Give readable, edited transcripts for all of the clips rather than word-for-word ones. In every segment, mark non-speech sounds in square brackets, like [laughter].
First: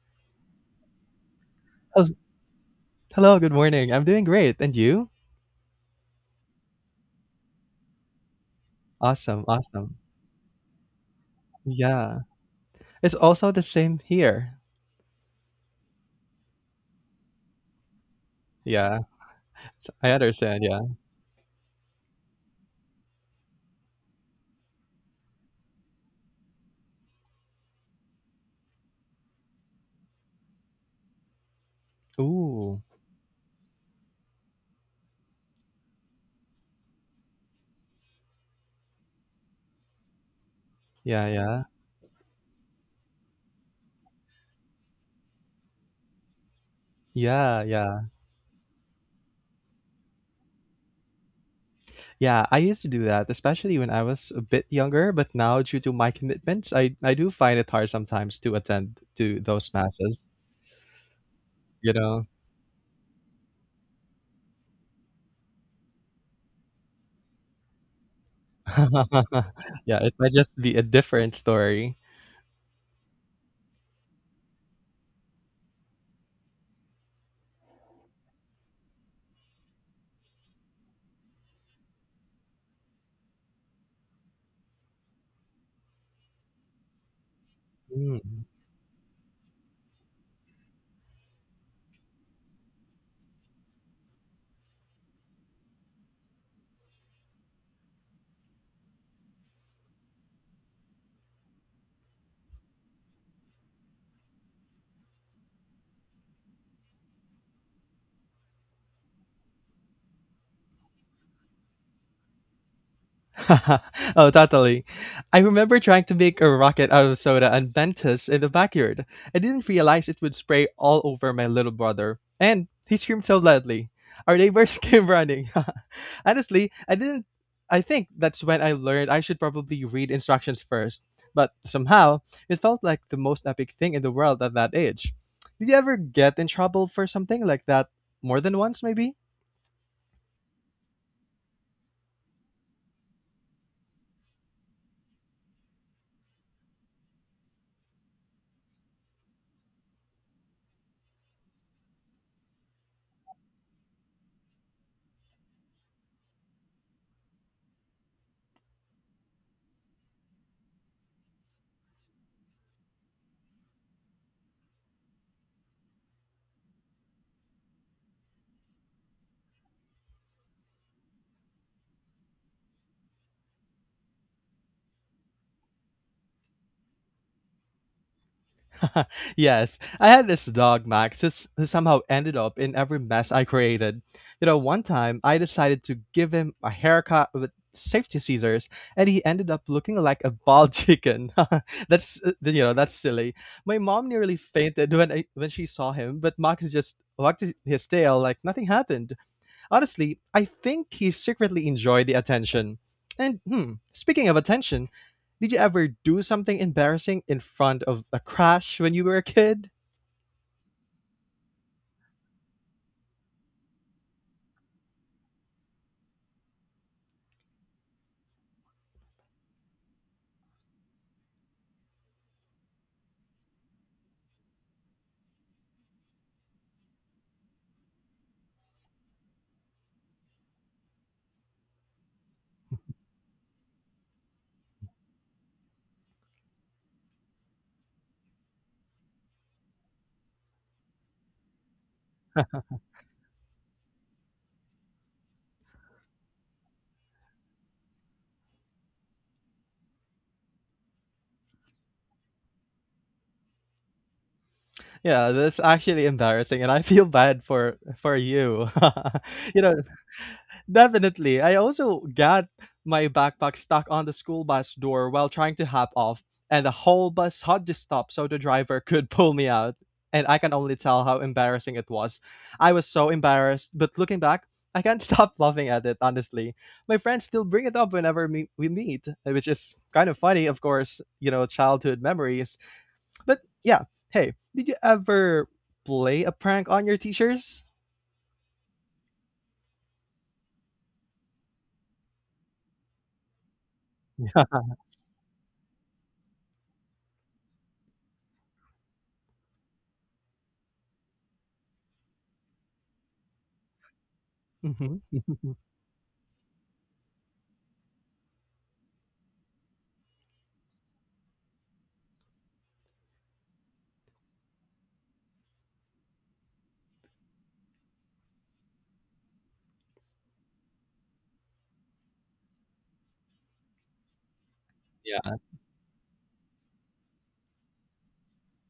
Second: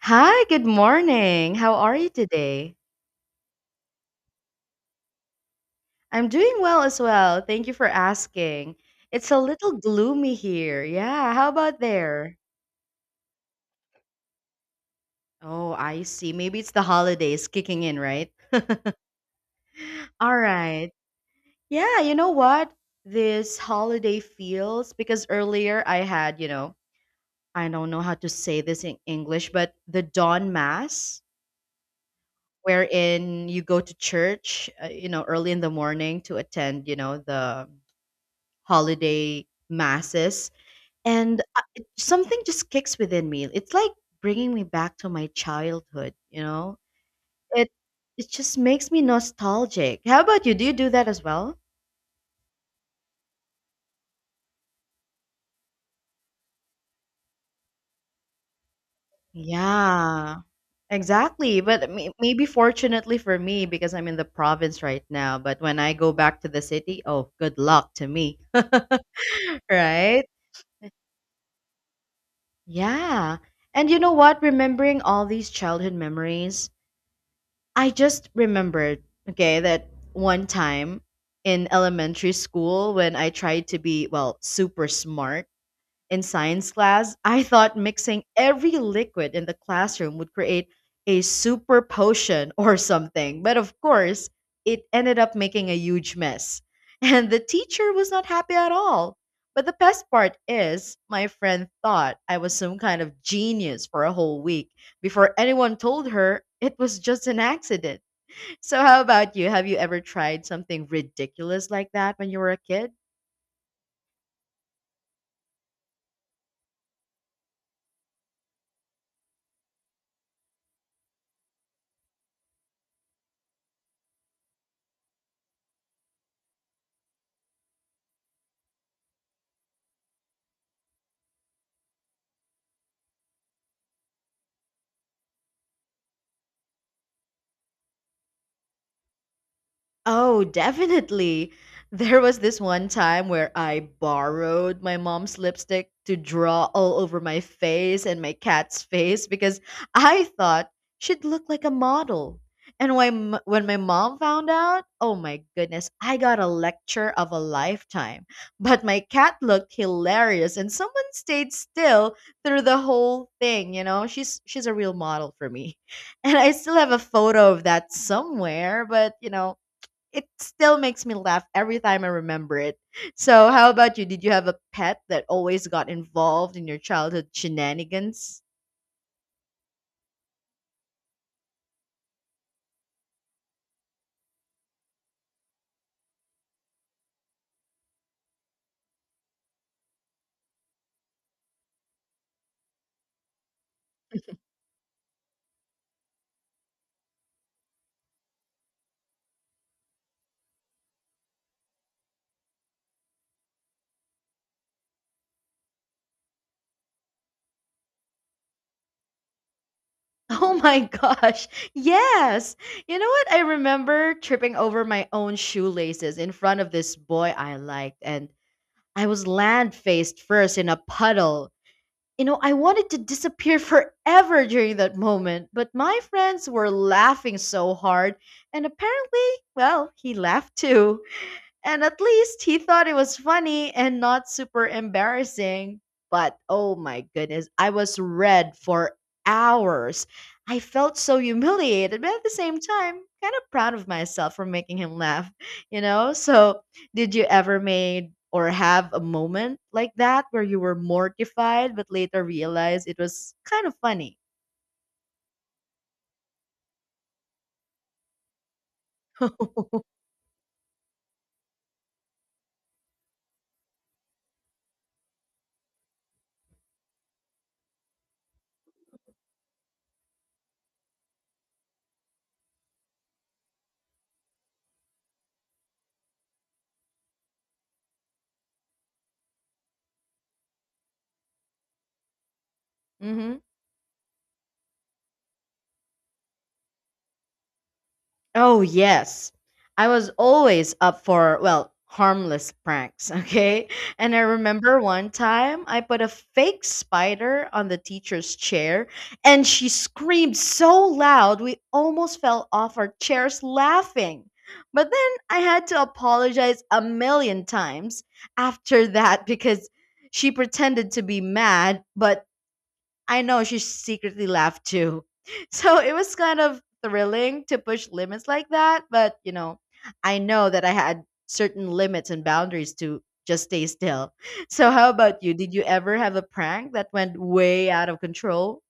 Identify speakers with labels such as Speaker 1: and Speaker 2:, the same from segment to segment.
Speaker 1: Hi, good morning. How are
Speaker 2: Oh,
Speaker 1: you today?
Speaker 2: hello, good morning. I'm doing great. And you?
Speaker 1: I'm doing well as well. Thank you for asking. It's a
Speaker 2: Awesome,
Speaker 1: little
Speaker 2: awesome.
Speaker 1: gloomy here. Yeah, how about
Speaker 2: Yeah.
Speaker 1: there?
Speaker 2: It's also the same here.
Speaker 1: Oh, I see. Maybe it's the holidays kicking in, right? [laughs]
Speaker 2: Yeah. I
Speaker 1: All
Speaker 2: understand, yeah.
Speaker 1: right. Yeah, you know what? This holiday feels because earlier I had, I don't know how to say this in English, but the dawn mass
Speaker 2: Ooh.
Speaker 1: wherein you go to church, early in the morning to attend, the holiday masses
Speaker 2: Yeah,
Speaker 1: and
Speaker 2: yeah.
Speaker 1: something just kicks within me. It's like bringing me back to my childhood
Speaker 2: Yeah,
Speaker 1: it
Speaker 2: yeah.
Speaker 1: it just makes me nostalgic. How about you? Do you do that as well?
Speaker 2: Yeah, I used to do that, especially when I was a bit younger, but now due to my commitments, I do find it hard sometimes to attend to those masses,
Speaker 1: Yeah, exactly. But
Speaker 2: you know.
Speaker 1: maybe fortunately for me, because I'm in the province right now. But when I go back to the city, oh, good luck to me. [laughs]
Speaker 2: [laughs] Yeah, it
Speaker 1: Right.
Speaker 2: might just be a different story.
Speaker 1: Yeah, and you know what? Remembering all these childhood memories, I just remembered, okay, that one time in elementary school when I tried to be, well, super smart in science class, I thought mixing
Speaker 2: Hmm.
Speaker 1: every liquid in the classroom would create a super potion [laughs] or something. But of course, it ended up making a huge mess. [laughs] And the teacher was not happy at all. But the best part is, my friend thought I was some kind of genius for a whole week before anyone told her it was just an accident. So, how about you? Have you ever tried something ridiculous like that when you were a kid?
Speaker 2: [laughs] Oh, totally. I remember trying to make a rocket out of soda and Mentos in the backyard. I didn't realize it would spray all over my little brother, and he screamed so loudly. Our neighbors [laughs] came running. [laughs] Honestly, I didn't. I think that's when I learned I should probably read instructions first. But somehow, it felt like the most epic thing in the world at that age. Did you ever get in trouble for something like that more than once, maybe?
Speaker 1: Oh, definitely. There was this one time where I borrowed my mom's lipstick to draw all over my face and my cat's face because I thought she'd look like a model. And when my mom found out, oh my goodness, I got a lecture of a lifetime. But my cat looked hilarious and someone stayed still through the whole thing, you know? She's a real model for me. [laughs] And I still have a photo of that somewhere, but you know, it still makes me laugh every time I remember it. So, how about you? Did you have a pet that always got involved in your childhood shenanigans?
Speaker 2: [laughs] Yes, I had this dog, Max, who somehow ended up in every mess I created. You know, one time I decided to give him a haircut with safety scissors, and he ended up looking like a bald [laughs] chicken. [laughs] That's you know, that's silly. My mom nearly
Speaker 1: [laughs]
Speaker 2: fainted when I, when she saw him, but Max just wagged his tail like nothing happened. Honestly, I think he secretly enjoyed the attention. And speaking of attention, did you ever do something embarrassing in front of a crush when you were a kid?
Speaker 1: Oh my gosh. Yes. You know what? I remember tripping over my own shoelaces in front of this boy I liked, and I was land faced first in a puddle. You know, I wanted to disappear forever during that moment, but my friends were laughing so hard, and apparently, well, he laughed too. And at least he thought it was funny and not super embarrassing. But oh my goodness, I was red for hours. I felt so humiliated, but at the same time, kind of proud of myself for making him laugh, you know? So, did you ever made or have a moment like that where you were mortified but later realized it was kind of funny?
Speaker 2: Yeah, that's actually embarrassing and I feel bad for you. [laughs] you know.
Speaker 1: [laughs]
Speaker 2: Definitely. I also got my backpack stuck on the school bus door while trying to hop off, and the whole bus had to stop so the driver [laughs] could pull me out. And I can only tell how embarrassing it was. I was so embarrassed, but looking back, I can't [laughs] stop laughing at it, honestly. My friends still bring it up whenever we meet, which is kind of funny, of course, you know, childhood memories. But
Speaker 1: Hmm.
Speaker 2: yeah, hey, did you ever play a prank on your teachers?
Speaker 1: Oh, yes. I was always up for, well, harmless pranks, [laughs] okay? And I remember one time I put a fake spider on the teacher's chair and she screamed so loud we almost fell off our chairs laughing. But
Speaker 2: Hmm.
Speaker 1: then I
Speaker 2: [laughs]
Speaker 1: had to apologize a million times after that because she pretended to be mad, but I know she secretly laughed too. [laughs] So it was kind of thrilling to push limits like that, but you know, I know that I had certain limits and boundaries to just stay still. [laughs] So how about you?
Speaker 2: Yeah.
Speaker 1: Did you ever have a prank that went way out of control?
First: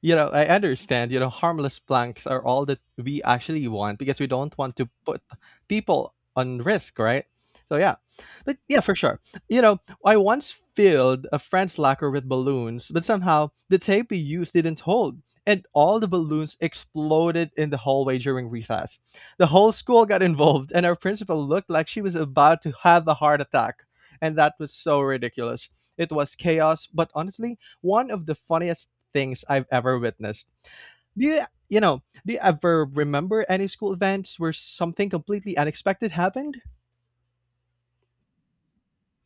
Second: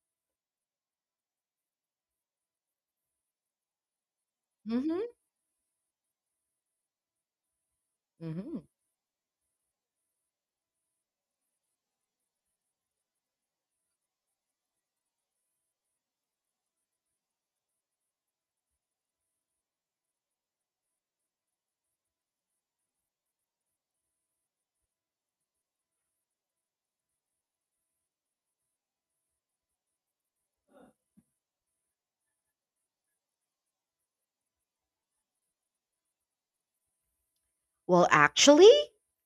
Speaker 2: You know, I understand, you know, harmless blanks are all that we actually want because we don't want to
Speaker 1: Mhm.
Speaker 2: put people on risk, right? So yeah. But
Speaker 1: Mhm.
Speaker 2: yeah, for sure. You know, I once filled a friend's locker with balloons, but somehow the tape we used didn't hold. And all the balloons exploded in the hallway during recess. The whole school got involved, and our principal looked like she was about to have a heart attack. And that was so ridiculous. It was chaos, but honestly, one of the funniest things I've ever witnessed. Do you, you know, do you ever remember any school events where something completely unexpected happened?
Speaker 1: Well, actually,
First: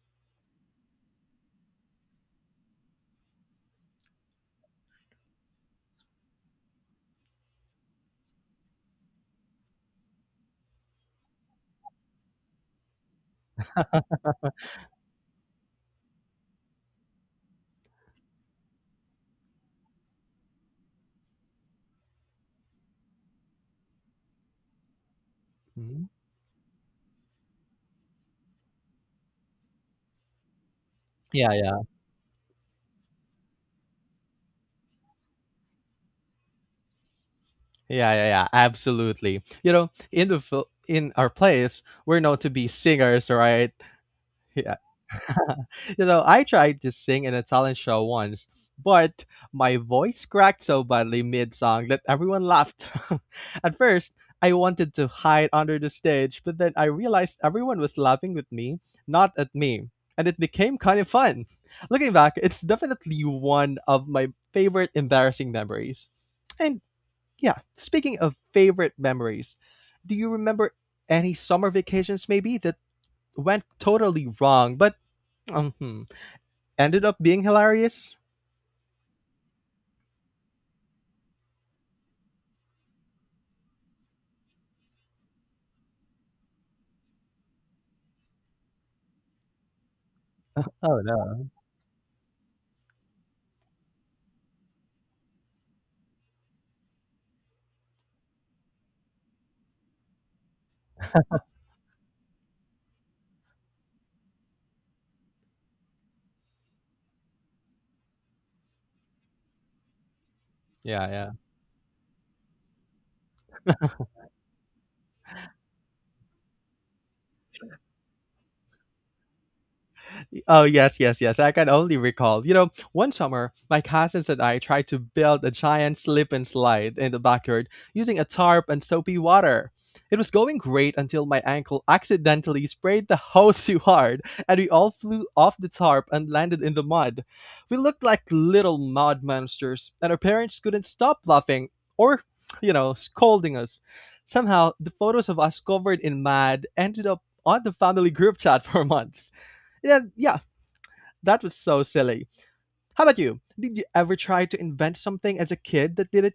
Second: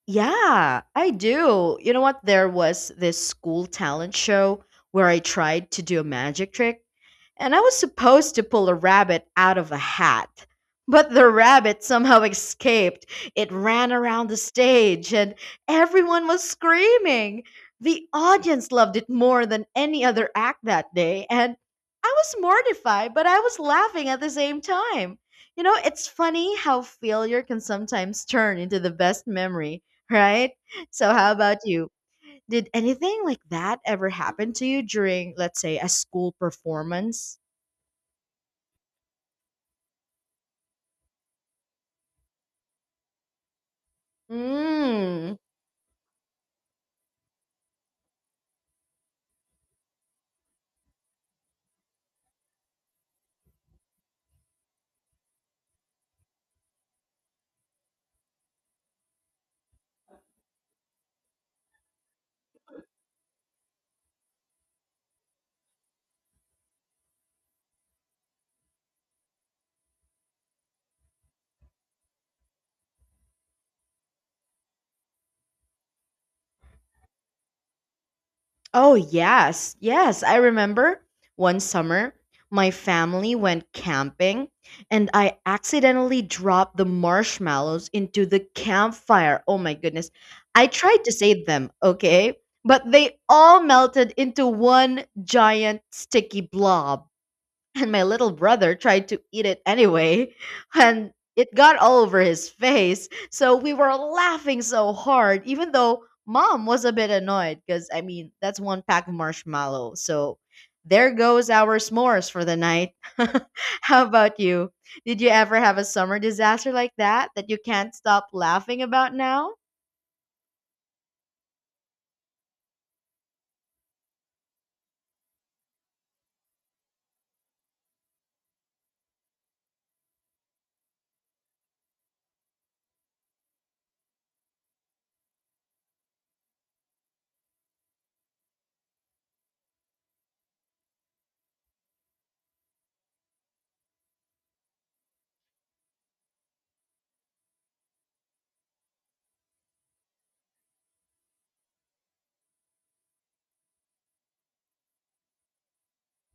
Speaker 1: yeah, I do. You know what? There was this school talent show where I tried to do a magic trick and I was supposed to pull a rabbit out of a hat. But the rabbit somehow [laughs] escaped. It ran around the stage, and everyone was screaming. The audience loved it more than any other act that day, and I was mortified, but I was laughing at the same time. You know, it's
Speaker 2: Mhm.
Speaker 1: funny how failure can sometimes turn into the best memory, right? So, how
Speaker 2: Yeah,
Speaker 1: about
Speaker 2: yeah,
Speaker 1: you? Did anything like that ever happen to you during, let's say, a school performance?
Speaker 2: yeah, yeah, yeah. Absolutely. You know, in our place, we're known to be singers, right? Yeah.
Speaker 1: Mm.
Speaker 2: [laughs] You know, I tried to sing in a talent show once, but my voice cracked so badly mid song that everyone laughed. [laughs] At first, I wanted to hide under the stage, but then I realized everyone was laughing with me, not at me. And it became kind of fun. [laughs] Looking back, it's definitely one of my favorite embarrassing memories. And yeah, speaking of favorite memories, do you remember any summer vacations maybe that went totally wrong, but Mhm. ended up being hilarious?
Speaker 1: Oh, yes. Yes, I remember one summer my family went camping and I accidentally dropped the marshmallows into the campfire. Oh my goodness. I
Speaker 2: Oh,
Speaker 1: tried to save
Speaker 2: no.
Speaker 1: them, okay? But they all melted into one giant sticky blob. And my little brother tried to eat it anyway, and it got all over his face. So we were laughing so hard, even though mom was a bit annoyed because, I mean, that's one pack of marshmallow. So
Speaker 2: Yeah,
Speaker 1: there
Speaker 2: yeah.
Speaker 1: goes our smores for the night. [laughs] How about you? Did you ever have a summer disaster like that that you can't stop laughing about now?
Speaker 2: Oh, yes, yes, yes. I can only recall. You know, one summer, my cousins and I tried to build a giant slip and slide in the backyard using a tarp and soapy water. It was going great until my ankle accidentally sprayed the [laughs] hose too hard, and we all flew off the tarp and landed in the mud. We looked like little mud monsters, and our parents couldn't stop laughing or, you know, scolding us. Somehow, the photos of us covered in mud ended up on the family group chat [laughs] for months. Yeah, yeah, that was so silly. How about you? Did you ever try to invent something as a kid that didn't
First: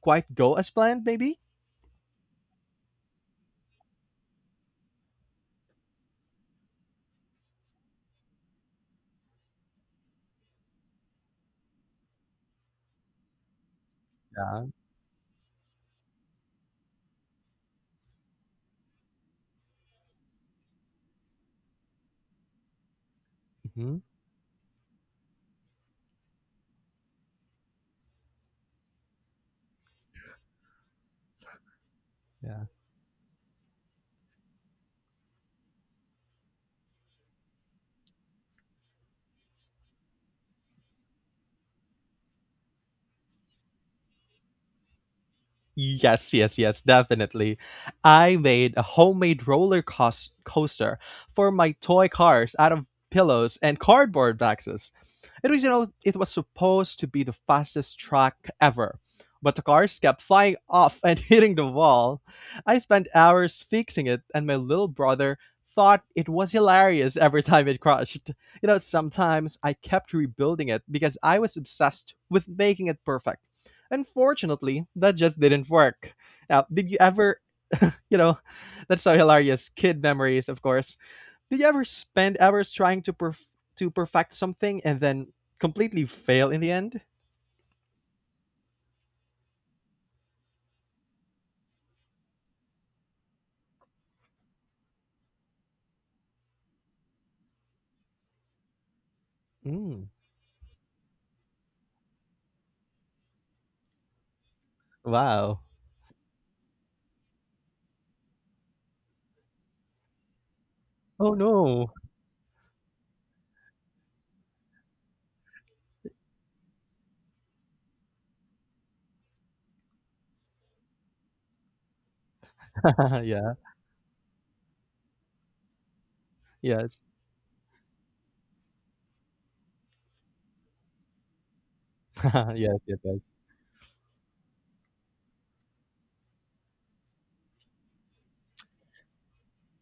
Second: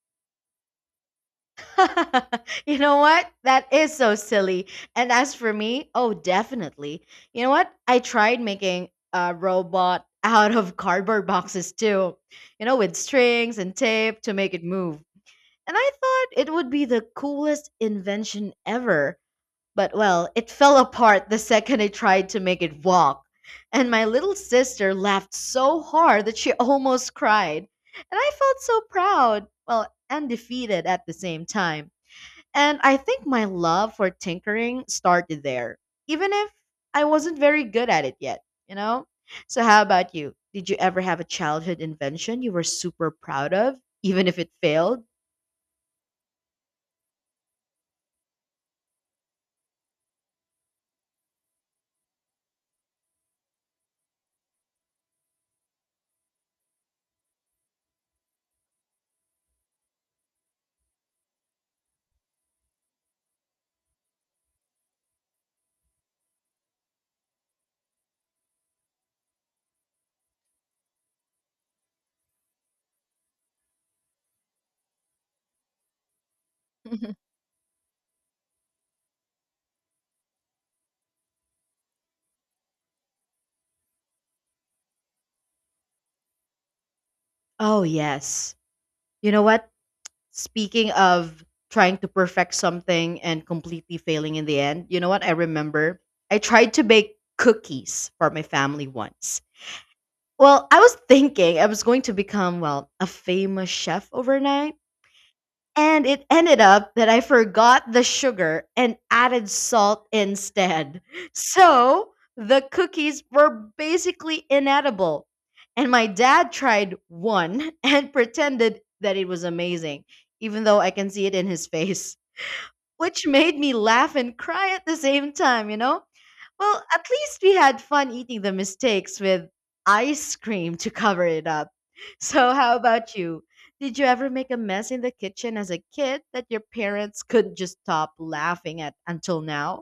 Speaker 2: quite go as planned, maybe?
Speaker 1: [laughs] You know what? That is so silly. And as for me, oh, definitely. You know what? I tried making a robot [laughs] out of cardboard boxes too, you know, with strings and tape to make it
Speaker 2: Yeah.
Speaker 1: move. And I thought it would be the coolest invention ever. But well, it fell apart the second I tried to make it walk. And
Speaker 2: Hmm.
Speaker 1: my little sister laughed so hard that she [laughs] almost cried. And I felt so proud, well, and defeated at the same time.
Speaker 2: Yeah.
Speaker 1: And I think my love for tinkering started there, even if I wasn't very good at it yet, you know? So, how about you? Did you ever have a childhood invention you were super proud of, even if it failed?
Speaker 2: Yes, yes, yes, definitely. I made a homemade coaster for my toy cars out of pillows and cardboard boxes. It was, you know, it was supposed to be the fastest track ever, but the cars kept flying off and [laughs] hitting the wall. I spent hours fixing it, and my little brother thought it was hilarious every time it crashed. You know, sometimes I kept rebuilding it because I was obsessed with making it perfect. Unfortunately, that just didn't work. Now, did you
Speaker 1: [laughs]
Speaker 2: ever, you know, [laughs] that's so hilarious. Kid memories, of course. Did you ever spend hours trying to to perfect something and then completely fail in the end?
Speaker 1: Oh, yes. You know what? Speaking of trying to perfect something and completely failing in the end, you know what? I remember I tried to bake cookies for my family once.
Speaker 2: Mm,
Speaker 1: Well, I was thinking I was going to become, well, a famous chef overnight.
Speaker 2: wow.
Speaker 1: And it ended up that I forgot the sugar and added salt instead.
Speaker 2: Oh no.
Speaker 1: So the cookies were basically inedible. And my dad tried one and [laughs] pretended that it was amazing, even though I can see it in his face,
Speaker 2: [laughs]
Speaker 1: which
Speaker 2: Yeah.
Speaker 1: made me laugh and cry at the same time, you know? Well,
Speaker 2: Yes.
Speaker 1: at least we had fun eating the mistakes with ice cream to cover it up. [laughs] So,
Speaker 2: [laughs]
Speaker 1: how
Speaker 2: Yes. Yes.
Speaker 1: about
Speaker 2: Yes.
Speaker 1: you? Did you ever make a mess in the kitchen as a kid that your parents couldn't just stop laughing at until now?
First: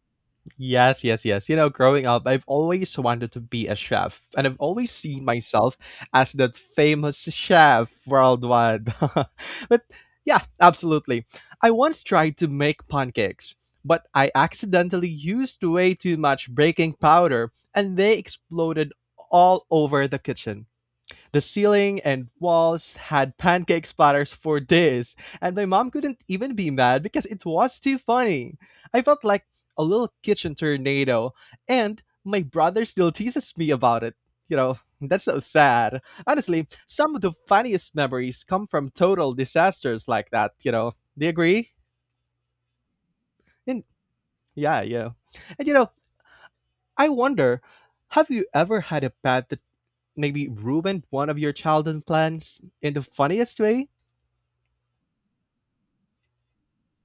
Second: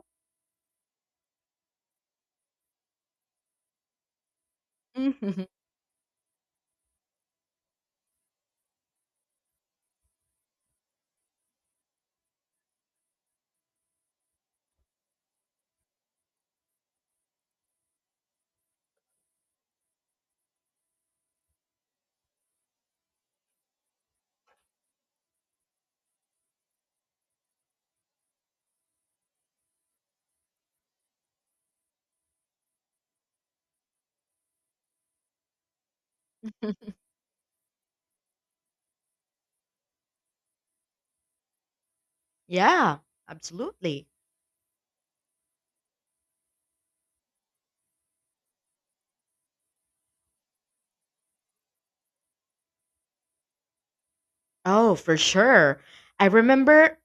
Speaker 2: Yes, yes, yes. You know, growing up, I've always wanted to be a chef, and I've always seen
Speaker 1: [laughs]
Speaker 2: myself as that famous chef worldwide. [laughs] But yeah, absolutely. I once tried to make pancakes, but I accidentally used way too much baking powder, and they exploded all over the kitchen. The ceiling and walls had pancake splatters for days, and my mom couldn't even be mad because it was too funny. I felt like a little kitchen tornado, and my brother still teases me about it. You know, [laughs] that's so sad. Honestly, some of the funniest memories come from total disasters like that, you know. Do you agree?
Speaker 1: Yeah,
Speaker 2: And
Speaker 1: absolutely.
Speaker 2: yeah, yeah. And you know, I wonder, have you ever had a bad maybe ruined one of your childhood plans in the funniest way?
Speaker 1: Oh, for sure. I remember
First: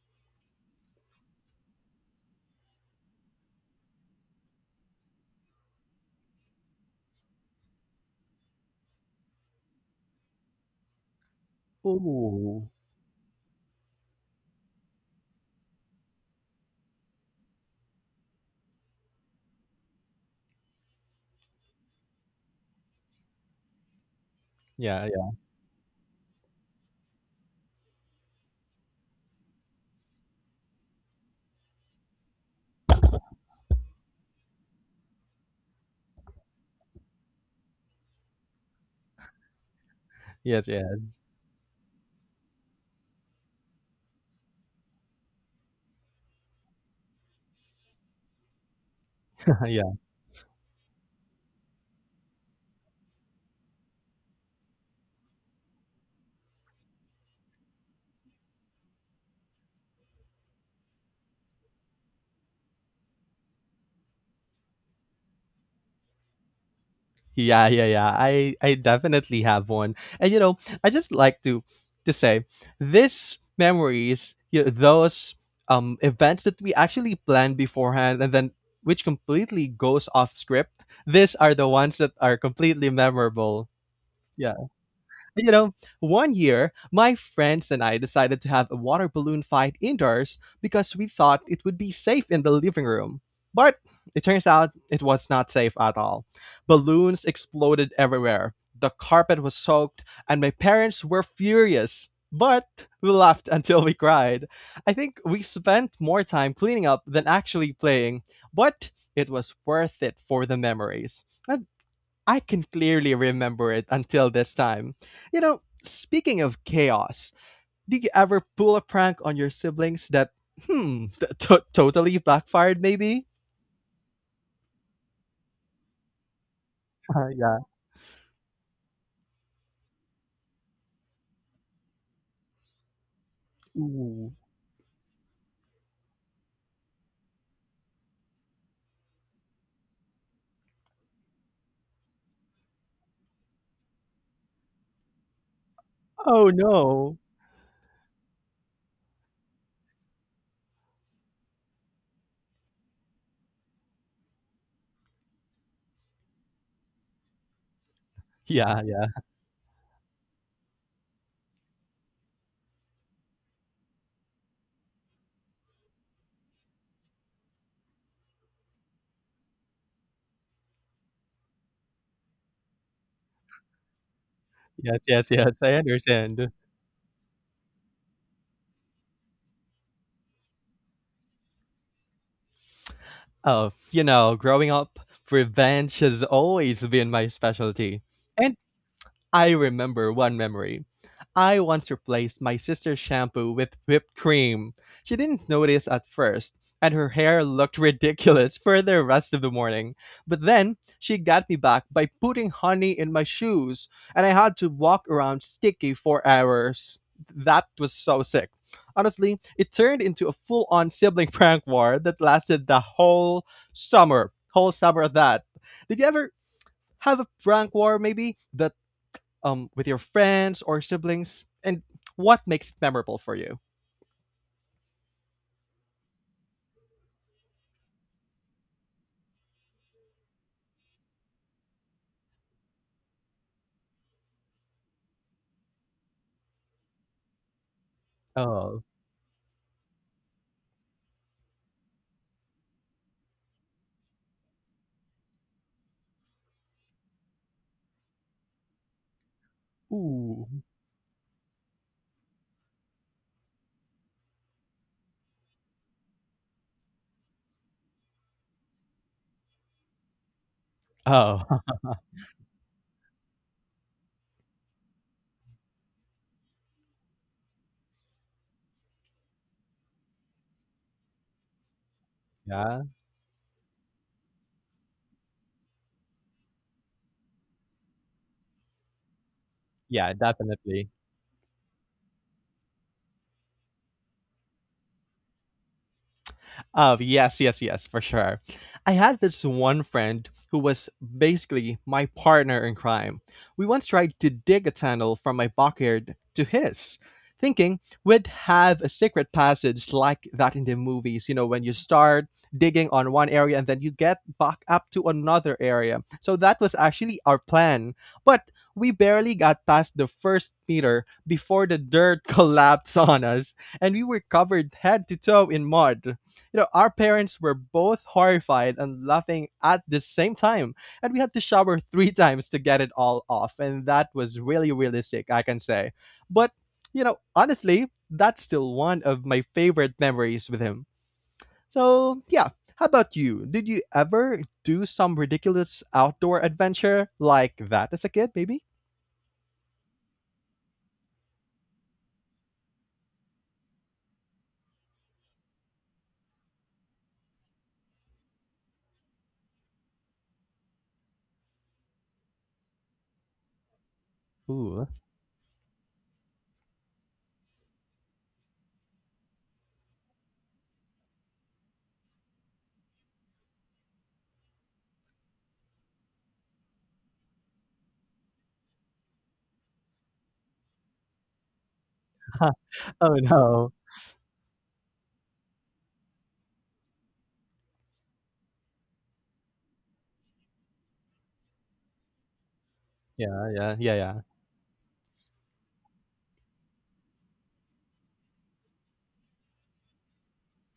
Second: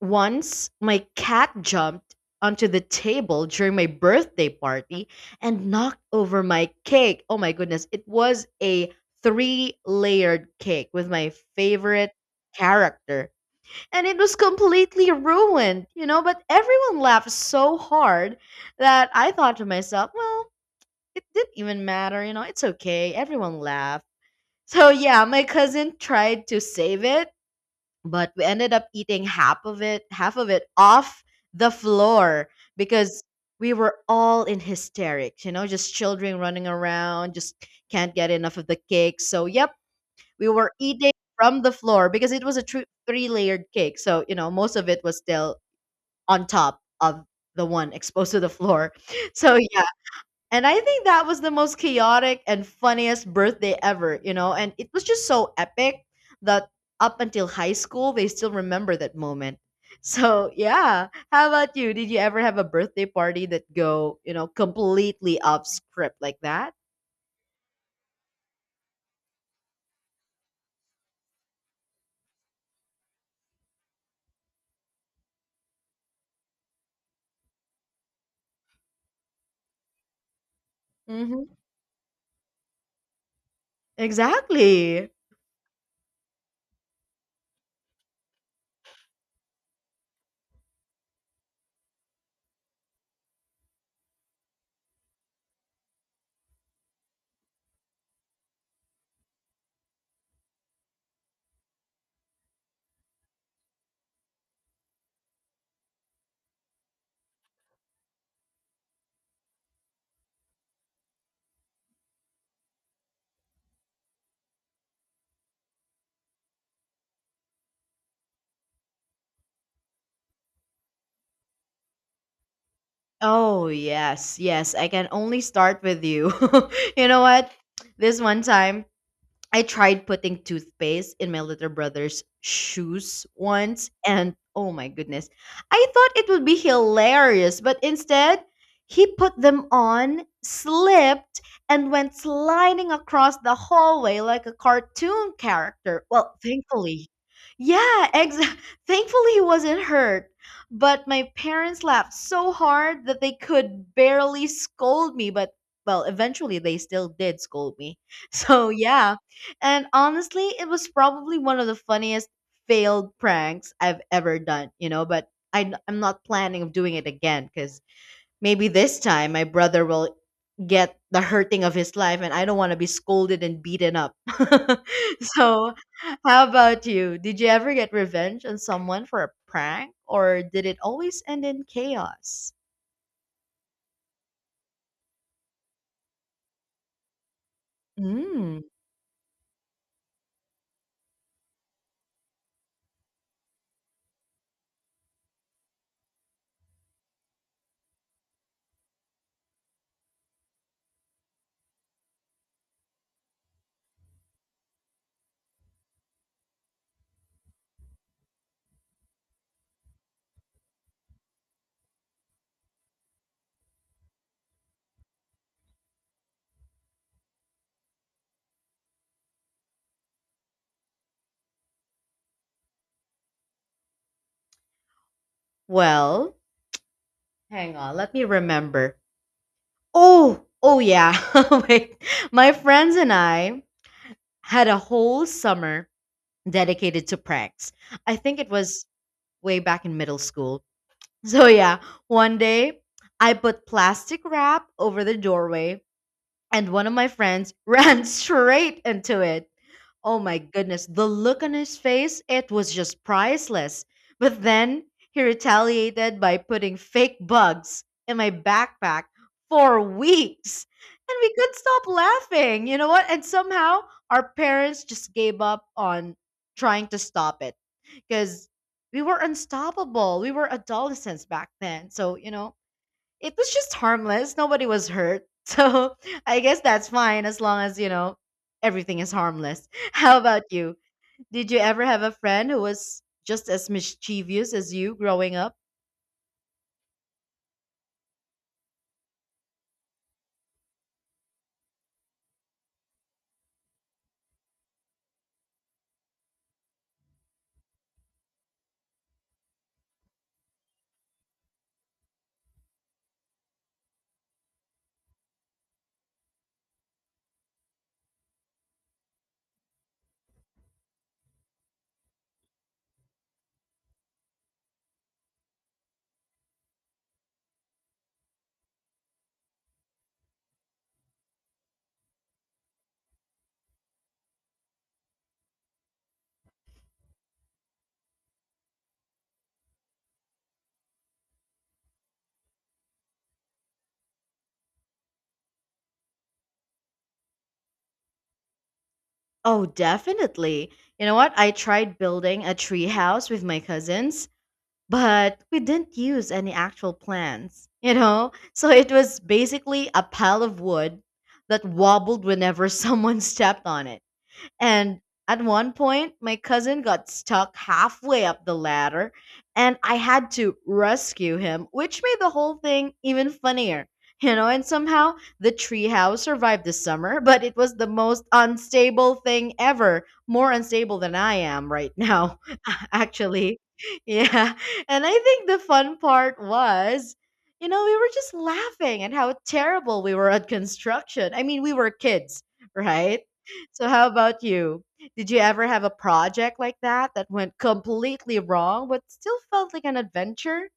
Speaker 1: once my cat jumped onto the table during my birthday party and knocked over my cake. Oh my goodness. It was a three layered cake with my favorite
Speaker 2: Oh,
Speaker 1: character. And it was completely ruined, you know, but everyone laughed so hard that I thought to myself, well, it didn't even matter, you know, it's okay. Everyone laughed. So
Speaker 2: yeah,
Speaker 1: yeah,
Speaker 2: yeah,
Speaker 1: my cousin tried to save it, but we ended up eating half of it, half of it off the floor, because we were all in hysterics, you know, just children running around just can't get enough of the cake. So yep, we
Speaker 2: yes,
Speaker 1: were
Speaker 2: yeah,
Speaker 1: eating from the floor because it was a three layered cake, so you know, most of it was still on top of the one exposed to the floor. [laughs] So
Speaker 2: [laughs]
Speaker 1: yeah,
Speaker 2: yeah.
Speaker 1: and I think that was the most chaotic and funniest birthday ever, you know? And it was just so epic that up until high school, they still remember that moment. [laughs] So, yeah. How about you? Did you ever have a birthday party that go, you know, completely off script like that?
Speaker 2: Yeah, yeah, yeah. I definitely have one. And you know, I just like to say these memories, you know, those events that we actually planned beforehand and then which completely goes off script, these
Speaker 1: Hmm.
Speaker 2: are the ones that are completely memorable. Yeah.
Speaker 1: Exactly.
Speaker 2: You know, one year, my friends and I decided to have a water balloon fight indoors because we thought it would be safe in the living room. But it turns out it was not safe at all. Balloons exploded everywhere. The carpet was soaked, and my parents were furious. But we laughed [laughs] until we cried. I think we spent more time cleaning up than actually playing, but it was worth it for the memories. And I can clearly remember it until this time. You know, speaking of chaos, did you ever pull a prank on your siblings that, totally backfired maybe?
Speaker 1: Oh, yes. Yes. I can only start with you. [laughs] You know what?
Speaker 2: Yeah.
Speaker 1: This one time, I tried putting toothpaste in my little brother's shoes once,
Speaker 2: Ooh.
Speaker 1: and oh my goodness, I thought it would be hilarious, but instead, he put them on, slipped, and went sliding across the hallway like a cartoon character. Well,
Speaker 2: Oh
Speaker 1: thankfully,
Speaker 2: no.
Speaker 1: yeah, [laughs] thankfully he wasn't hurt. But my parents laughed so hard that they could barely scold me, but well, eventually they still did scold me. [laughs] So,
Speaker 2: Yeah, yeah.
Speaker 1: yeah, and honestly, it was probably one of the funniest failed pranks I've ever done, you know, but I am not planning of doing it again because maybe this time my brother will get the hurting of his life and I don't want to be scolded and beaten up. [laughs]
Speaker 2: Yes, yes, yes.
Speaker 1: So,
Speaker 2: I
Speaker 1: how
Speaker 2: understand.
Speaker 1: about you? Did you ever get revenge on someone for a prank or did it always end in chaos?
Speaker 2: Oh, you know, growing up, revenge has always been my specialty. And
Speaker 1: Mm.
Speaker 2: I remember one memory. I once replaced my sister's shampoo with whipped cream. She didn't notice at first, and her hair looked ridiculous for the rest of the morning. But then she got me back by putting honey in my shoes, and I had to walk around sticky for hours. That was so sick. Honestly, it turned into a full on sibling [laughs] prank war that lasted the whole summer. Whole summer of that. Did you ever have a prank war maybe that with your friends or siblings? And what makes it memorable for you?
Speaker 1: Well, hang on, let me remember. Oh, oh yeah. [laughs] Wait, my friends and I had a whole summer dedicated to pranks. I think it
Speaker 2: Oh,
Speaker 1: was way back in middle school. So yeah, one day I put plastic wrap over the doorway and one of my friends [laughs] ran straight into it. Oh my
Speaker 2: ooh,
Speaker 1: goodness, the look on his face, it was just priceless. But then he retaliated by putting fake bugs in my backpack for weeks. And we
Speaker 2: oh,
Speaker 1: couldn't
Speaker 2: [laughs]
Speaker 1: stop laughing. You know what? And somehow our parents just gave up on trying to stop it because we were unstoppable. We were adolescents back then.
Speaker 2: yeah,
Speaker 1: It was just harmless. Nobody was hurt. [laughs] So I guess that's fine as long as, everything is harmless. [laughs]
Speaker 2: yeah,
Speaker 1: How about you?
Speaker 2: definitely.
Speaker 1: Did you ever have a friend who was just as mischievous as you growing up?
Speaker 2: Oh, yes, yes, yes, for sure. I had this one friend who was basically my partner in crime. We once tried to dig a tunnel from my backyard to his, thinking we'd have a secret passage like that in the movies, you know, when you start digging on one area and then you get back up to another area. So that was actually our plan. But we barely got past the first meter before the dirt [laughs] collapsed on us and we were covered head to toe in mud. You know, our parents were both horrified and laughing at the same time, and we had to shower three [laughs] times to get it all off, and that was really, really sick, I can say. But, you know, honestly, that's still one of my favorite memories with him. So, yeah, how about you? Did you ever do some ridiculous outdoor adventure like that as a kid, maybe?
Speaker 1: Oh, definitely. You know what? I tried building a tree house with my cousins, but we didn't use any actual plants, [laughs] So it was basically a pile of wood that wobbled whenever [laughs] someone stepped on it.
Speaker 2: Ooh.
Speaker 1: And at one point, my cousin got stuck halfway up the ladder, and I had to rescue him, which made the whole thing even funnier. You know, and somehow the treehouse survived the summer, but it was the most unstable thing ever. More unstable than I am right now, [laughs]
Speaker 2: [laughs] Oh
Speaker 1: actually.
Speaker 2: no.
Speaker 1: Yeah. And I think the fun part was, we were just laughing at how terrible we were at construction. I mean, we were kids, right?
Speaker 2: Yeah, yeah,
Speaker 1: So
Speaker 2: yeah,
Speaker 1: how
Speaker 2: yeah.
Speaker 1: about you? Did you ever have a project like that that went completely wrong but still felt like an adventure?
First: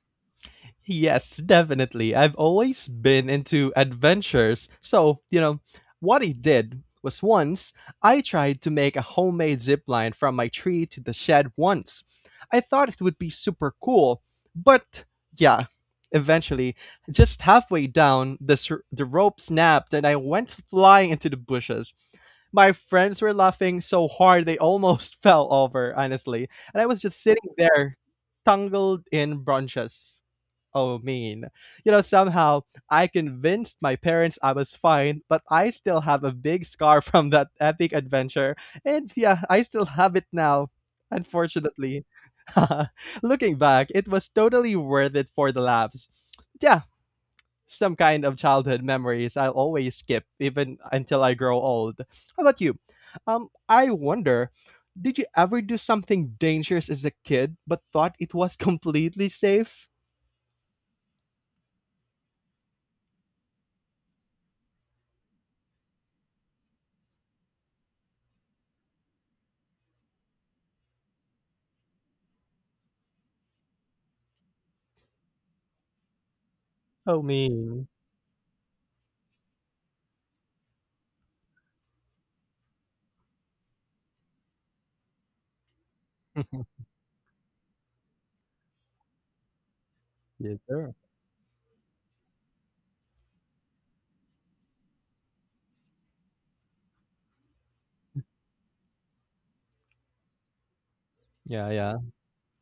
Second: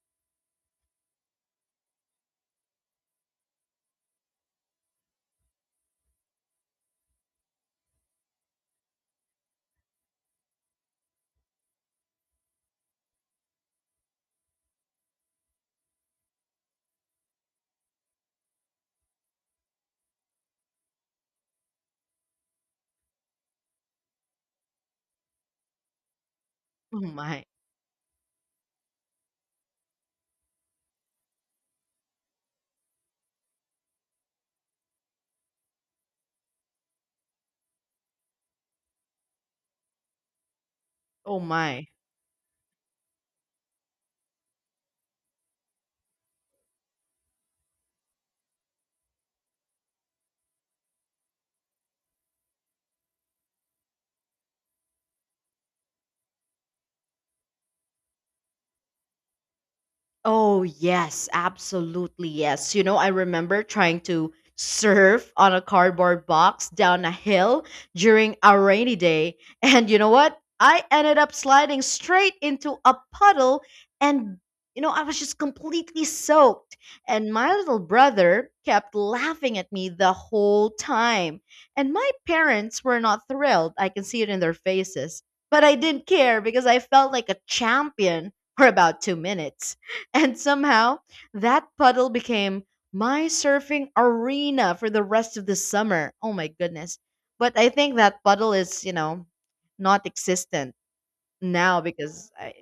Speaker 2: Yes, definitely. I've always been into adventures. So, you know, what I did was once I tried to make a homemade zip line from my tree to the shed once. I thought it would be super cool, but yeah, eventually, just halfway down, the rope snapped and I went flying into the bushes. My friends were laughing so hard they almost [laughs] fell over, honestly. And I was
Speaker 1: Oh
Speaker 2: just
Speaker 1: my.
Speaker 2: sitting there, tangled in branches oh mean. You know, somehow I convinced my parents I was fine, but I still have a big scar [laughs] from that epic adventure. And yeah, I still have it now.
Speaker 1: Oh my.
Speaker 2: Unfortunately, [laughs] looking back, it was totally worth it for the laughs. Yeah, some kind of childhood memories I'll always skip even until I grow old. How about you? I wonder, did you ever do something dangerous as a kid but thought it was [laughs] completely safe?
Speaker 1: Oh, yes, absolutely. Yes. You know, I remember trying to surf on a cardboard box down a hill during a rainy day. And you know what? I ended up sliding straight into a puddle and I was just completely soaked.
Speaker 2: Oh,
Speaker 1: And my little
Speaker 2: mean.
Speaker 1: brother kept laughing at me the whole time. And my parents were not thrilled. I can see it in their faces. But I didn't care because I
Speaker 2: [laughs]
Speaker 1: felt like a champion for about 2 minutes. And
Speaker 2: Yes, sir.
Speaker 1: somehow, that puddle became my surfing arena for the rest of the summer. Oh my goodness. But I think that puddle is, not existent
Speaker 2: Yeah, sure.
Speaker 1: now
Speaker 2: Yeah,
Speaker 1: because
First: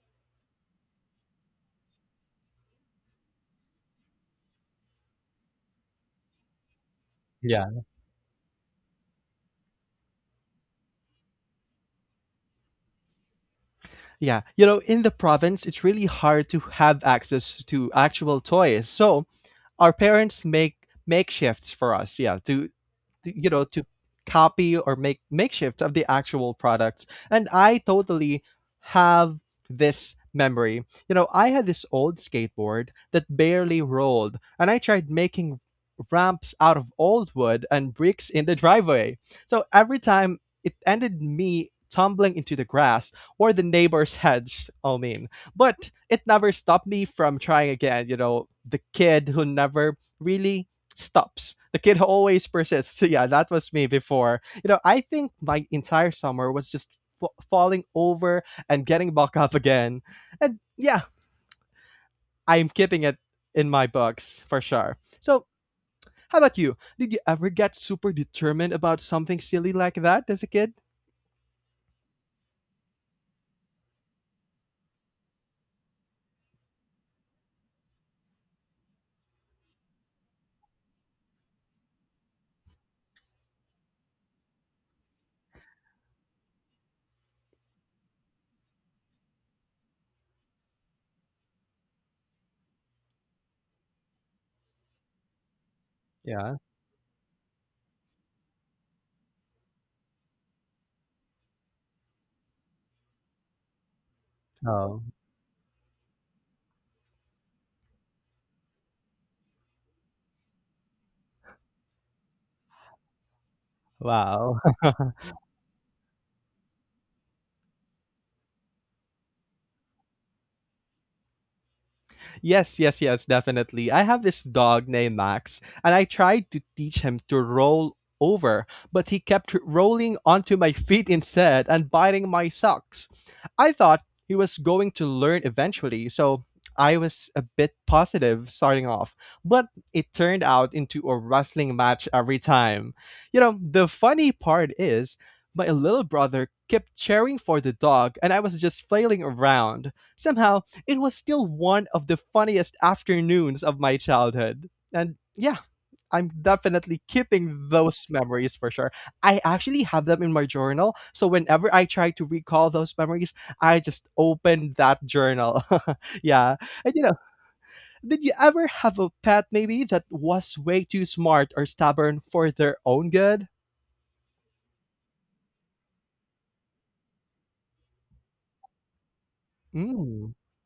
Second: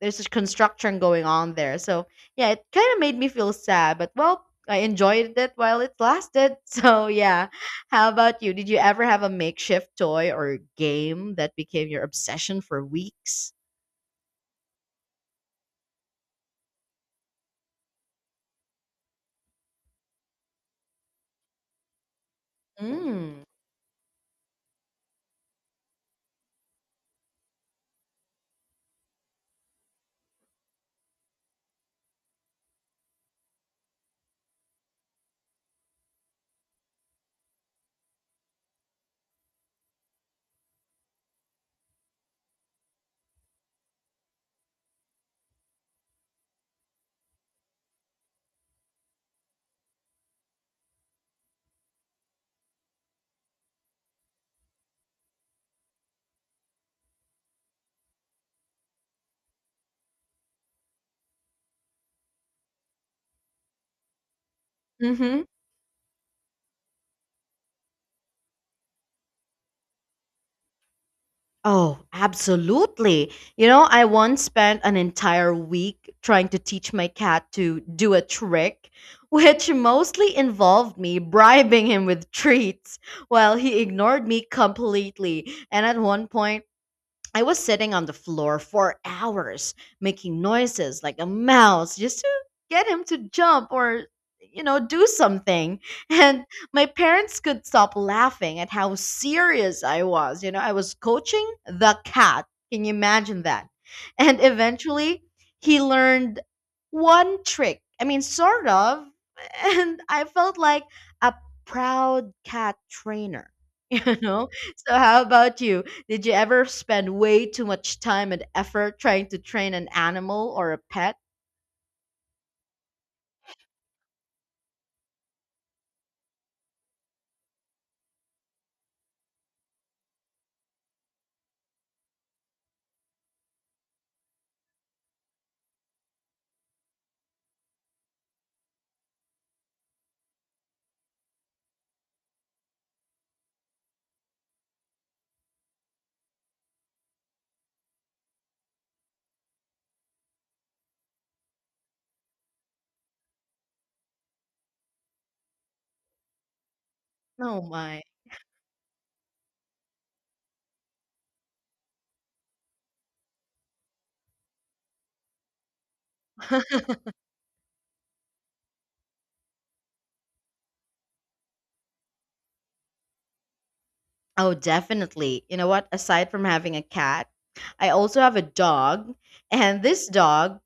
Speaker 1: there's this construction going on there. So, yeah, it kind of made me feel sad. But, well, I enjoyed it while it lasted. [laughs] So, yeah.
Speaker 2: yeah.
Speaker 1: How about you? Did you ever have a makeshift toy or game that became your obsession for weeks?
Speaker 2: Yeah, you know, in the province, it's really hard to have access to actual toys. So our parents make makeshifts for us, yeah, to
Speaker 1: Mm.
Speaker 2: to copy or make makeshifts of the actual products. And I totally have this memory. You know, I had this old skateboard that barely rolled, and I tried making ramps out of old wood and bricks in the driveway. So every time it ended me tumbling into the grass or the neighbor's [laughs] hedge, I mean. But it never stopped me from trying again. You know, the kid who never really stops. The kid [laughs] who always persists. [laughs] So yeah, that was me before. You know, I think my entire summer was just falling over and getting back up again. And yeah, I'm keeping it in my books for sure.
Speaker 1: Mm-hmm.
Speaker 2: So, how about you? Did you ever get super determined about something silly like that as a kid?
Speaker 1: Oh, absolutely. You know, I once spent an entire week trying to teach my cat to do a trick, [laughs] which mostly involved me bribing him with treats while he ignored me completely. And at one point, I was sitting on the floor for hours making noises like a mouse just to get him to jump or do something [laughs] and
Speaker 2: Yeah.
Speaker 1: my parents could stop laughing at how serious I was. You know, I was coaching the cat. Can you imagine that? [laughs] And
Speaker 2: Oh,
Speaker 1: eventually he learned one trick, I mean sort of, [laughs] and I felt like a proud cat trainer. [laughs] You know,
Speaker 2: wow. [laughs]
Speaker 1: so how about you? Did you ever spend way too much time and effort trying to train an animal or a pet?
Speaker 2: Yes, yes, yes, definitely. I have this dog named Max, and I tried to teach him to roll over, but he kept rolling onto my feet instead and biting my socks. I thought he was going to learn eventually, so I was a bit positive starting off, but it turned out into a wrestling match every time. You know, the funny part is, my little brother kept cheering for the dog, and I was just flailing around. Somehow, it was still one of the funniest afternoons of my childhood. And yeah, I'm definitely
Speaker 1: Oh
Speaker 2: keeping
Speaker 1: my.
Speaker 2: those memories for sure. I actually have them in my journal. So whenever I try to recall those memories, I just open that journal. [laughs] Yeah. And you know, did you ever have a pet maybe that was way too smart or stubborn for their own good?
Speaker 1: Oh, definitely. You know what? Aside from having a cat, I also have a dog. And this
Speaker 2: Mm.
Speaker 1: dog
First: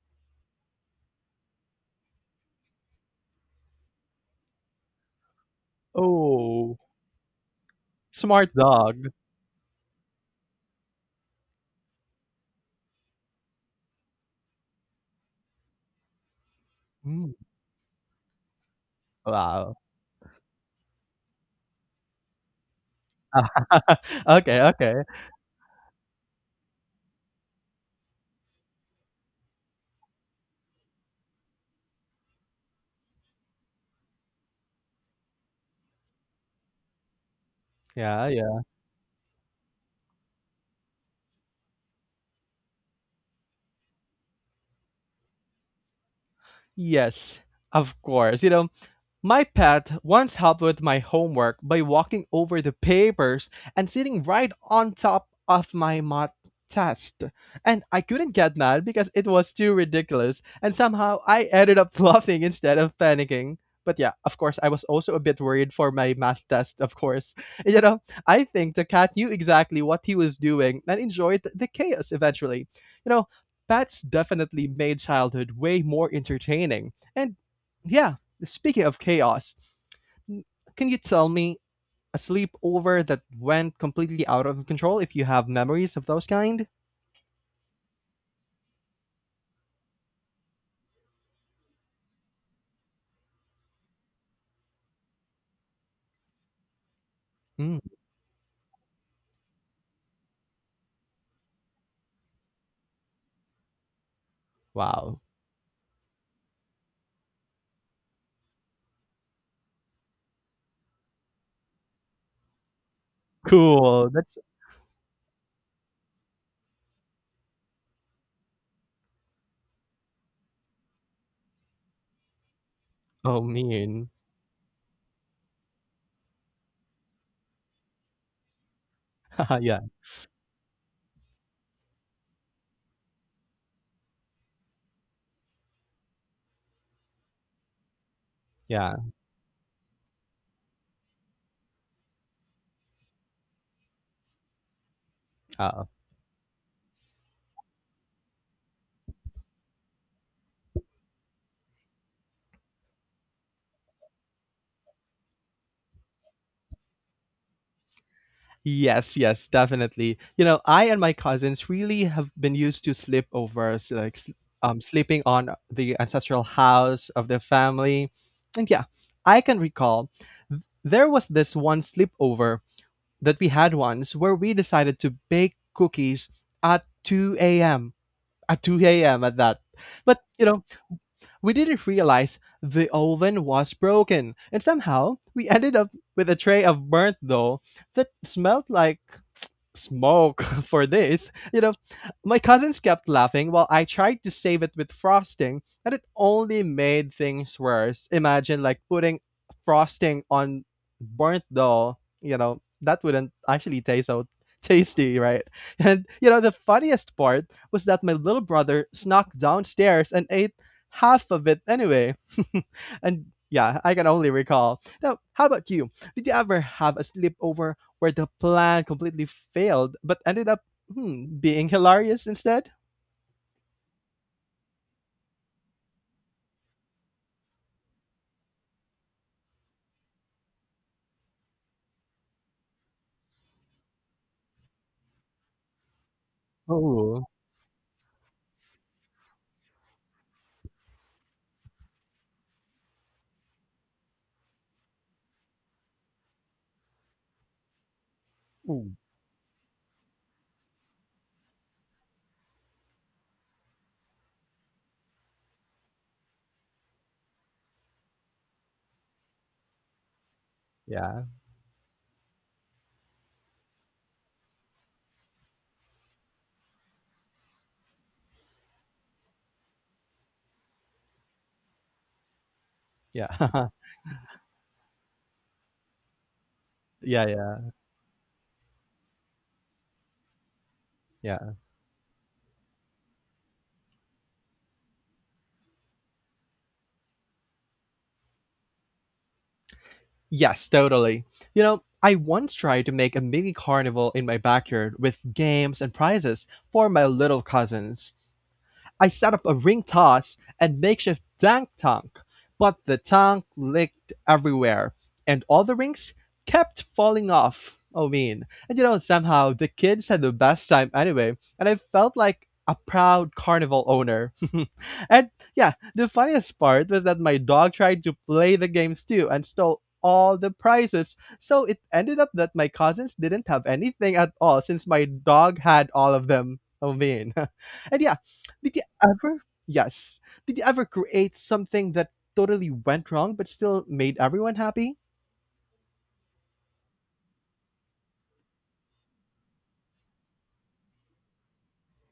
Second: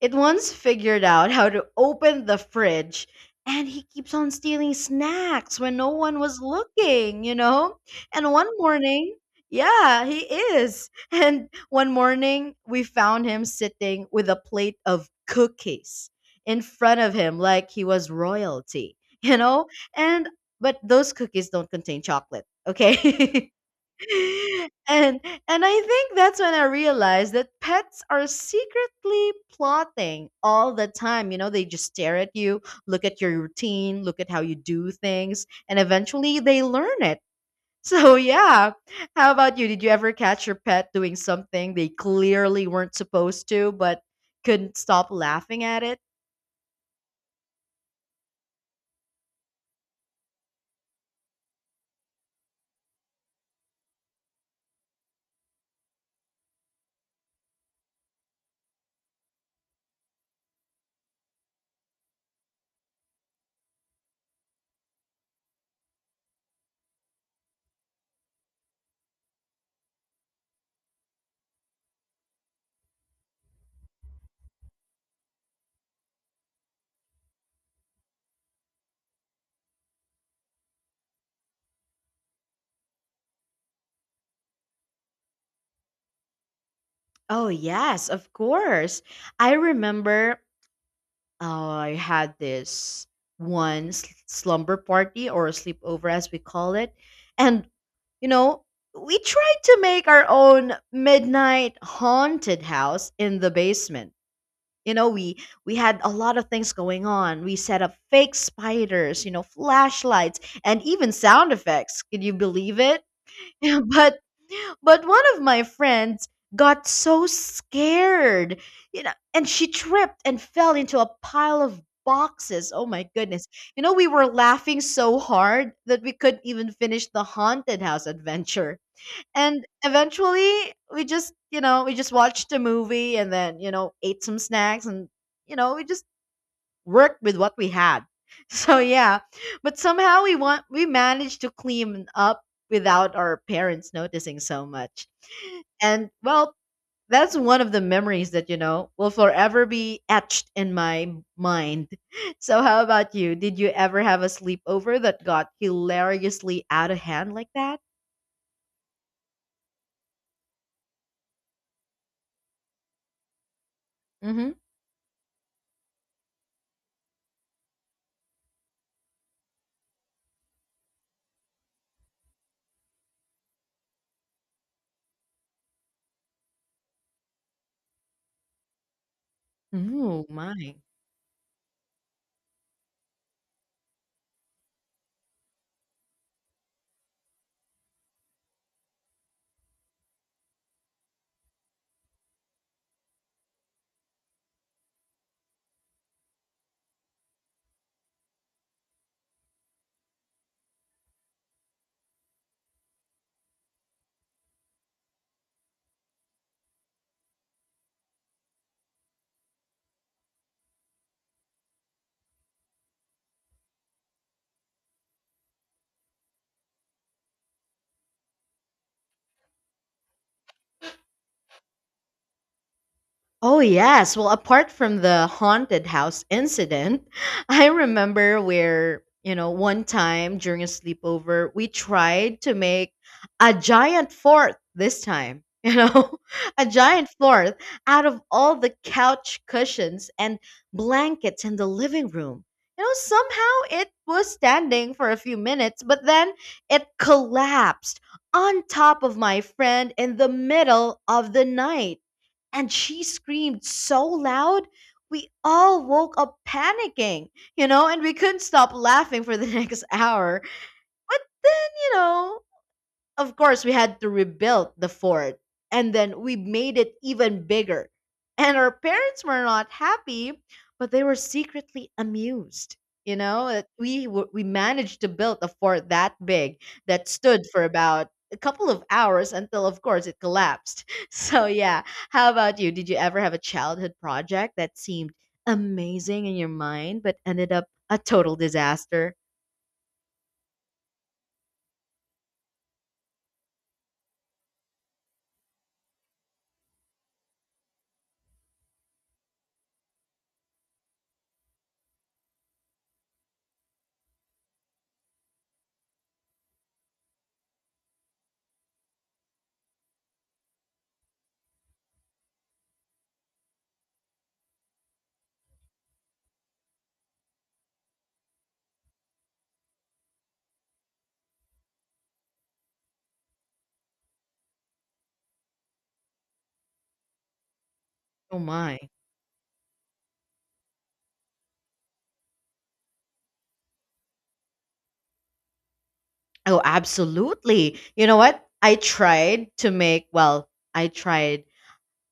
Speaker 1: it once figured out how to open the fridge and he keeps on stealing snacks when no one was
Speaker 2: Oh,
Speaker 1: looking, you know? And one
Speaker 2: smart dog.
Speaker 1: morning, yeah, he is. [laughs] And one morning, we found him sitting with a plate of cookies in front of
Speaker 2: Mm.
Speaker 1: him like he was royalty, [laughs] you know?
Speaker 2: Wow.
Speaker 1: And but those cookies don't contain chocolate, okay? [laughs]
Speaker 2: [laughs] Okay,
Speaker 1: [laughs]
Speaker 2: okay.
Speaker 1: And I think that's when I realized that pets are secretly plotting all the time. You know, they just stare at you, look at your routine, look at how you do things, and eventually they learn it. [laughs] So
Speaker 2: Yeah, yeah.
Speaker 1: yeah. How about you? Did you ever catch your pet doing something they clearly weren't supposed to but couldn't stop laughing at it?
Speaker 2: Yes, of course. You know, my pet once helped with my homework by walking over the papers and sitting right on top of my math test. And I couldn't get mad because it was too ridiculous, and somehow I ended up [laughs] laughing instead of panicking. But yeah, of course, I was also a bit worried for my math test, of course. [laughs] You know, I think the cat knew exactly what he was doing and enjoyed the chaos eventually. You know, pets definitely made childhood way more entertaining. And yeah, speaking of chaos, can you tell me a sleepover that went completely out of control if you have memories of those kind?
Speaker 1: Oh, yes, of course. I remember I had this slumber party or sleepover, as we call it. And,
Speaker 2: Mm,
Speaker 1: you know, we tried to make our own midnight haunted house in the basement. You know,
Speaker 2: wow.
Speaker 1: we had a lot of things going on. We set up fake spiders, you know, flashlights, and even sound effects. Can you believe it? [laughs]
Speaker 2: Cool.
Speaker 1: but
Speaker 2: That's
Speaker 1: but one of my friends got so scared, you know, and she tripped and fell into a pile of boxes. Oh my
Speaker 2: so
Speaker 1: goodness. You know, we
Speaker 2: mean.
Speaker 1: were laughing so hard that we couldn't even finish the haunted house adventure.
Speaker 2: [laughs]
Speaker 1: And
Speaker 2: Yeah,
Speaker 1: eventually, we just watched a movie and then, ate some snacks and, we just worked with what we had. [laughs] So
Speaker 2: yeah.
Speaker 1: yeah, but somehow we managed to clean up without our parents noticing so much.
Speaker 2: Uh,
Speaker 1: And well, that's one of the memories that, you know, will forever be etched in my mind. [laughs] So, how about you? Did you ever have a sleepover that got hilariously out of hand like that?
Speaker 2: yes, yes, definitely. You know, I and my cousins really have been used to sleepovers, like
Speaker 1: Mm-hmm.
Speaker 2: sleeping on the ancestral house of the family. And yeah, I can recall there was this one sleepover that we had once where we decided to bake cookies at 2 a.m. At 2 a.m. at that. But,
Speaker 1: Oh,
Speaker 2: you know,
Speaker 1: my.
Speaker 2: we didn't realize the oven was broken. And somehow we ended up with a tray of burnt dough that smelled like smoke. [laughs] For this, you know, my cousins kept laughing while I tried to save it with frosting, and it only made things worse. Imagine like putting frosting on burnt dough, you know, that wouldn't actually taste so tasty, right? [laughs] And you know, the funniest part was that my little brother snuck downstairs and ate half of it anyway. [laughs] And yeah, I can only recall. Now, how about you? Did you ever have a sleepover where the plan completely failed but ended up, hmm, being hilarious instead?
Speaker 1: Oh, yes. Well, apart from the haunted house incident, [laughs] I remember where, you know, one time during a sleepover, we tried to make a giant fort this time, [laughs] you know, a giant
Speaker 2: Oh,
Speaker 1: fort out of all the couch cushions and blankets in the living room. You know, somehow it was standing for a few minutes, but then it collapsed on
Speaker 2: oh,
Speaker 1: top of my friend in the middle of the night and she screamed so loud we all woke up panicking. You know, and we couldn't stop laughing for the [laughs] next hour. But
Speaker 2: yeah.
Speaker 1: you know, of course, we had to rebuild the fort, and then we made it even bigger. And our parents were not happy, but they were secretly amused. You know, that
Speaker 2: Yeah. [laughs]
Speaker 1: we managed to build a fort that big that
Speaker 2: Yeah,
Speaker 1: stood
Speaker 2: yeah,
Speaker 1: for about a couple of hours until, of course, it collapsed. [laughs] So
Speaker 2: yeah.
Speaker 1: yeah, how about you? Did you ever have a childhood project that seemed amazing in your mind but ended up a total disaster?
Speaker 2: Yes, totally. You know, I once tried to make a mini carnival in my backyard with games and prizes for my little cousins. I set up a ring toss and makeshift dang tank, but the tank leaked everywhere, and all the rings kept falling off, I mean. And you know, somehow the kids had the best time anyway, and I felt like a proud carnival owner. [laughs] And yeah, the funniest part was that my dog tried to play the games too and stole all the prizes. So it ended up that my cousins didn't have anything at all since my dog had all of them, I mean. [laughs] And yeah,
Speaker 1: Oh
Speaker 2: did you
Speaker 1: my!
Speaker 2: ever? Yes. Did you ever create something that totally went wrong but still made everyone happy?
Speaker 1: Oh, absolutely. You know what? I tried to make, well, I tried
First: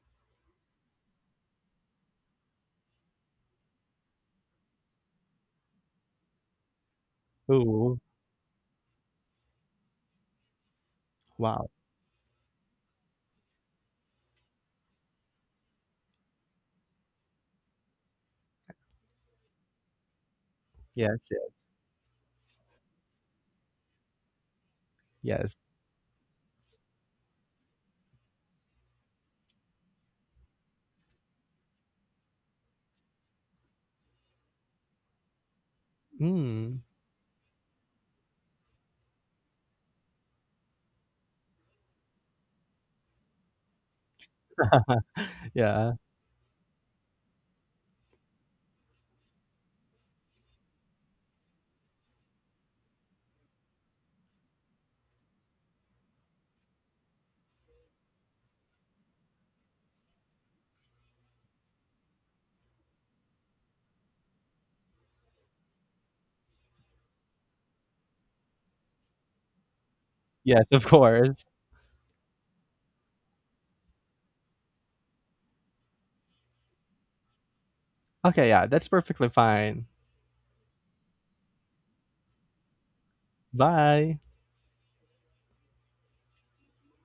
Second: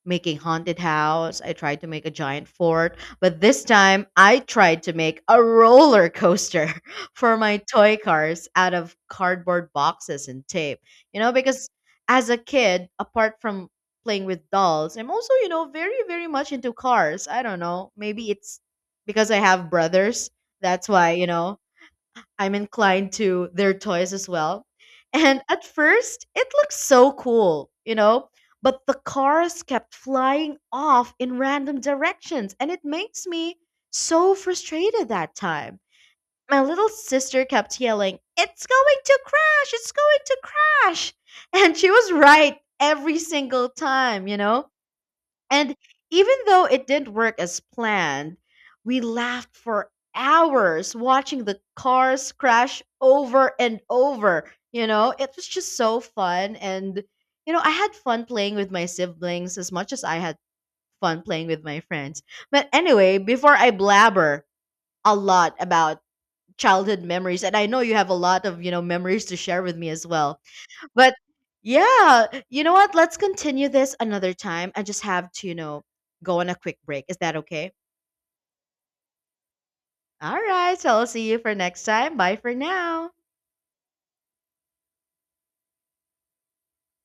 Speaker 1: making haunted house. I tried to make a giant fort, but this time I tried to make a roller coaster [laughs] for my toy
Speaker 2: Oh,
Speaker 1: cars out of cardboard boxes and tape. You know, because
Speaker 2: wow.
Speaker 1: as a kid, apart from playing with dolls, I'm also, you know, very much into cars. I don't know. Maybe it's because I have brothers. That's why,
Speaker 2: Yes, yes.
Speaker 1: I'm inclined to their toys as well. And
Speaker 2: Yes.
Speaker 1: at first, it looked so cool, you know, but the cars kept flying off in random directions, and it makes me so frustrated that time. My
Speaker 2: Mm.
Speaker 1: little sister kept yelling, "It's going to crash! It's going to crash!" [laughs] And she was right every single time, you know? And
Speaker 2: Yeah.
Speaker 1: even though it didn't work as planned, we laughed for hours watching the cars crash over and over. You know, it was just so fun. And, you know, I had fun playing with my siblings as much as I had fun playing with my friends. But anyway, before I blabber a lot about childhood memories, and I know you have a lot of, you know, memories to share with me as well,
Speaker 2: Yes, of
Speaker 1: but
Speaker 2: course.
Speaker 1: yeah, you know what? Let's continue this another time. I just have to, you know, go on a quick break. Is that okay?
Speaker 2: Okay, yeah, that's perfectly fine.
Speaker 1: All right. So I'll see you for next time. Bye for now.
Speaker 2: Bye.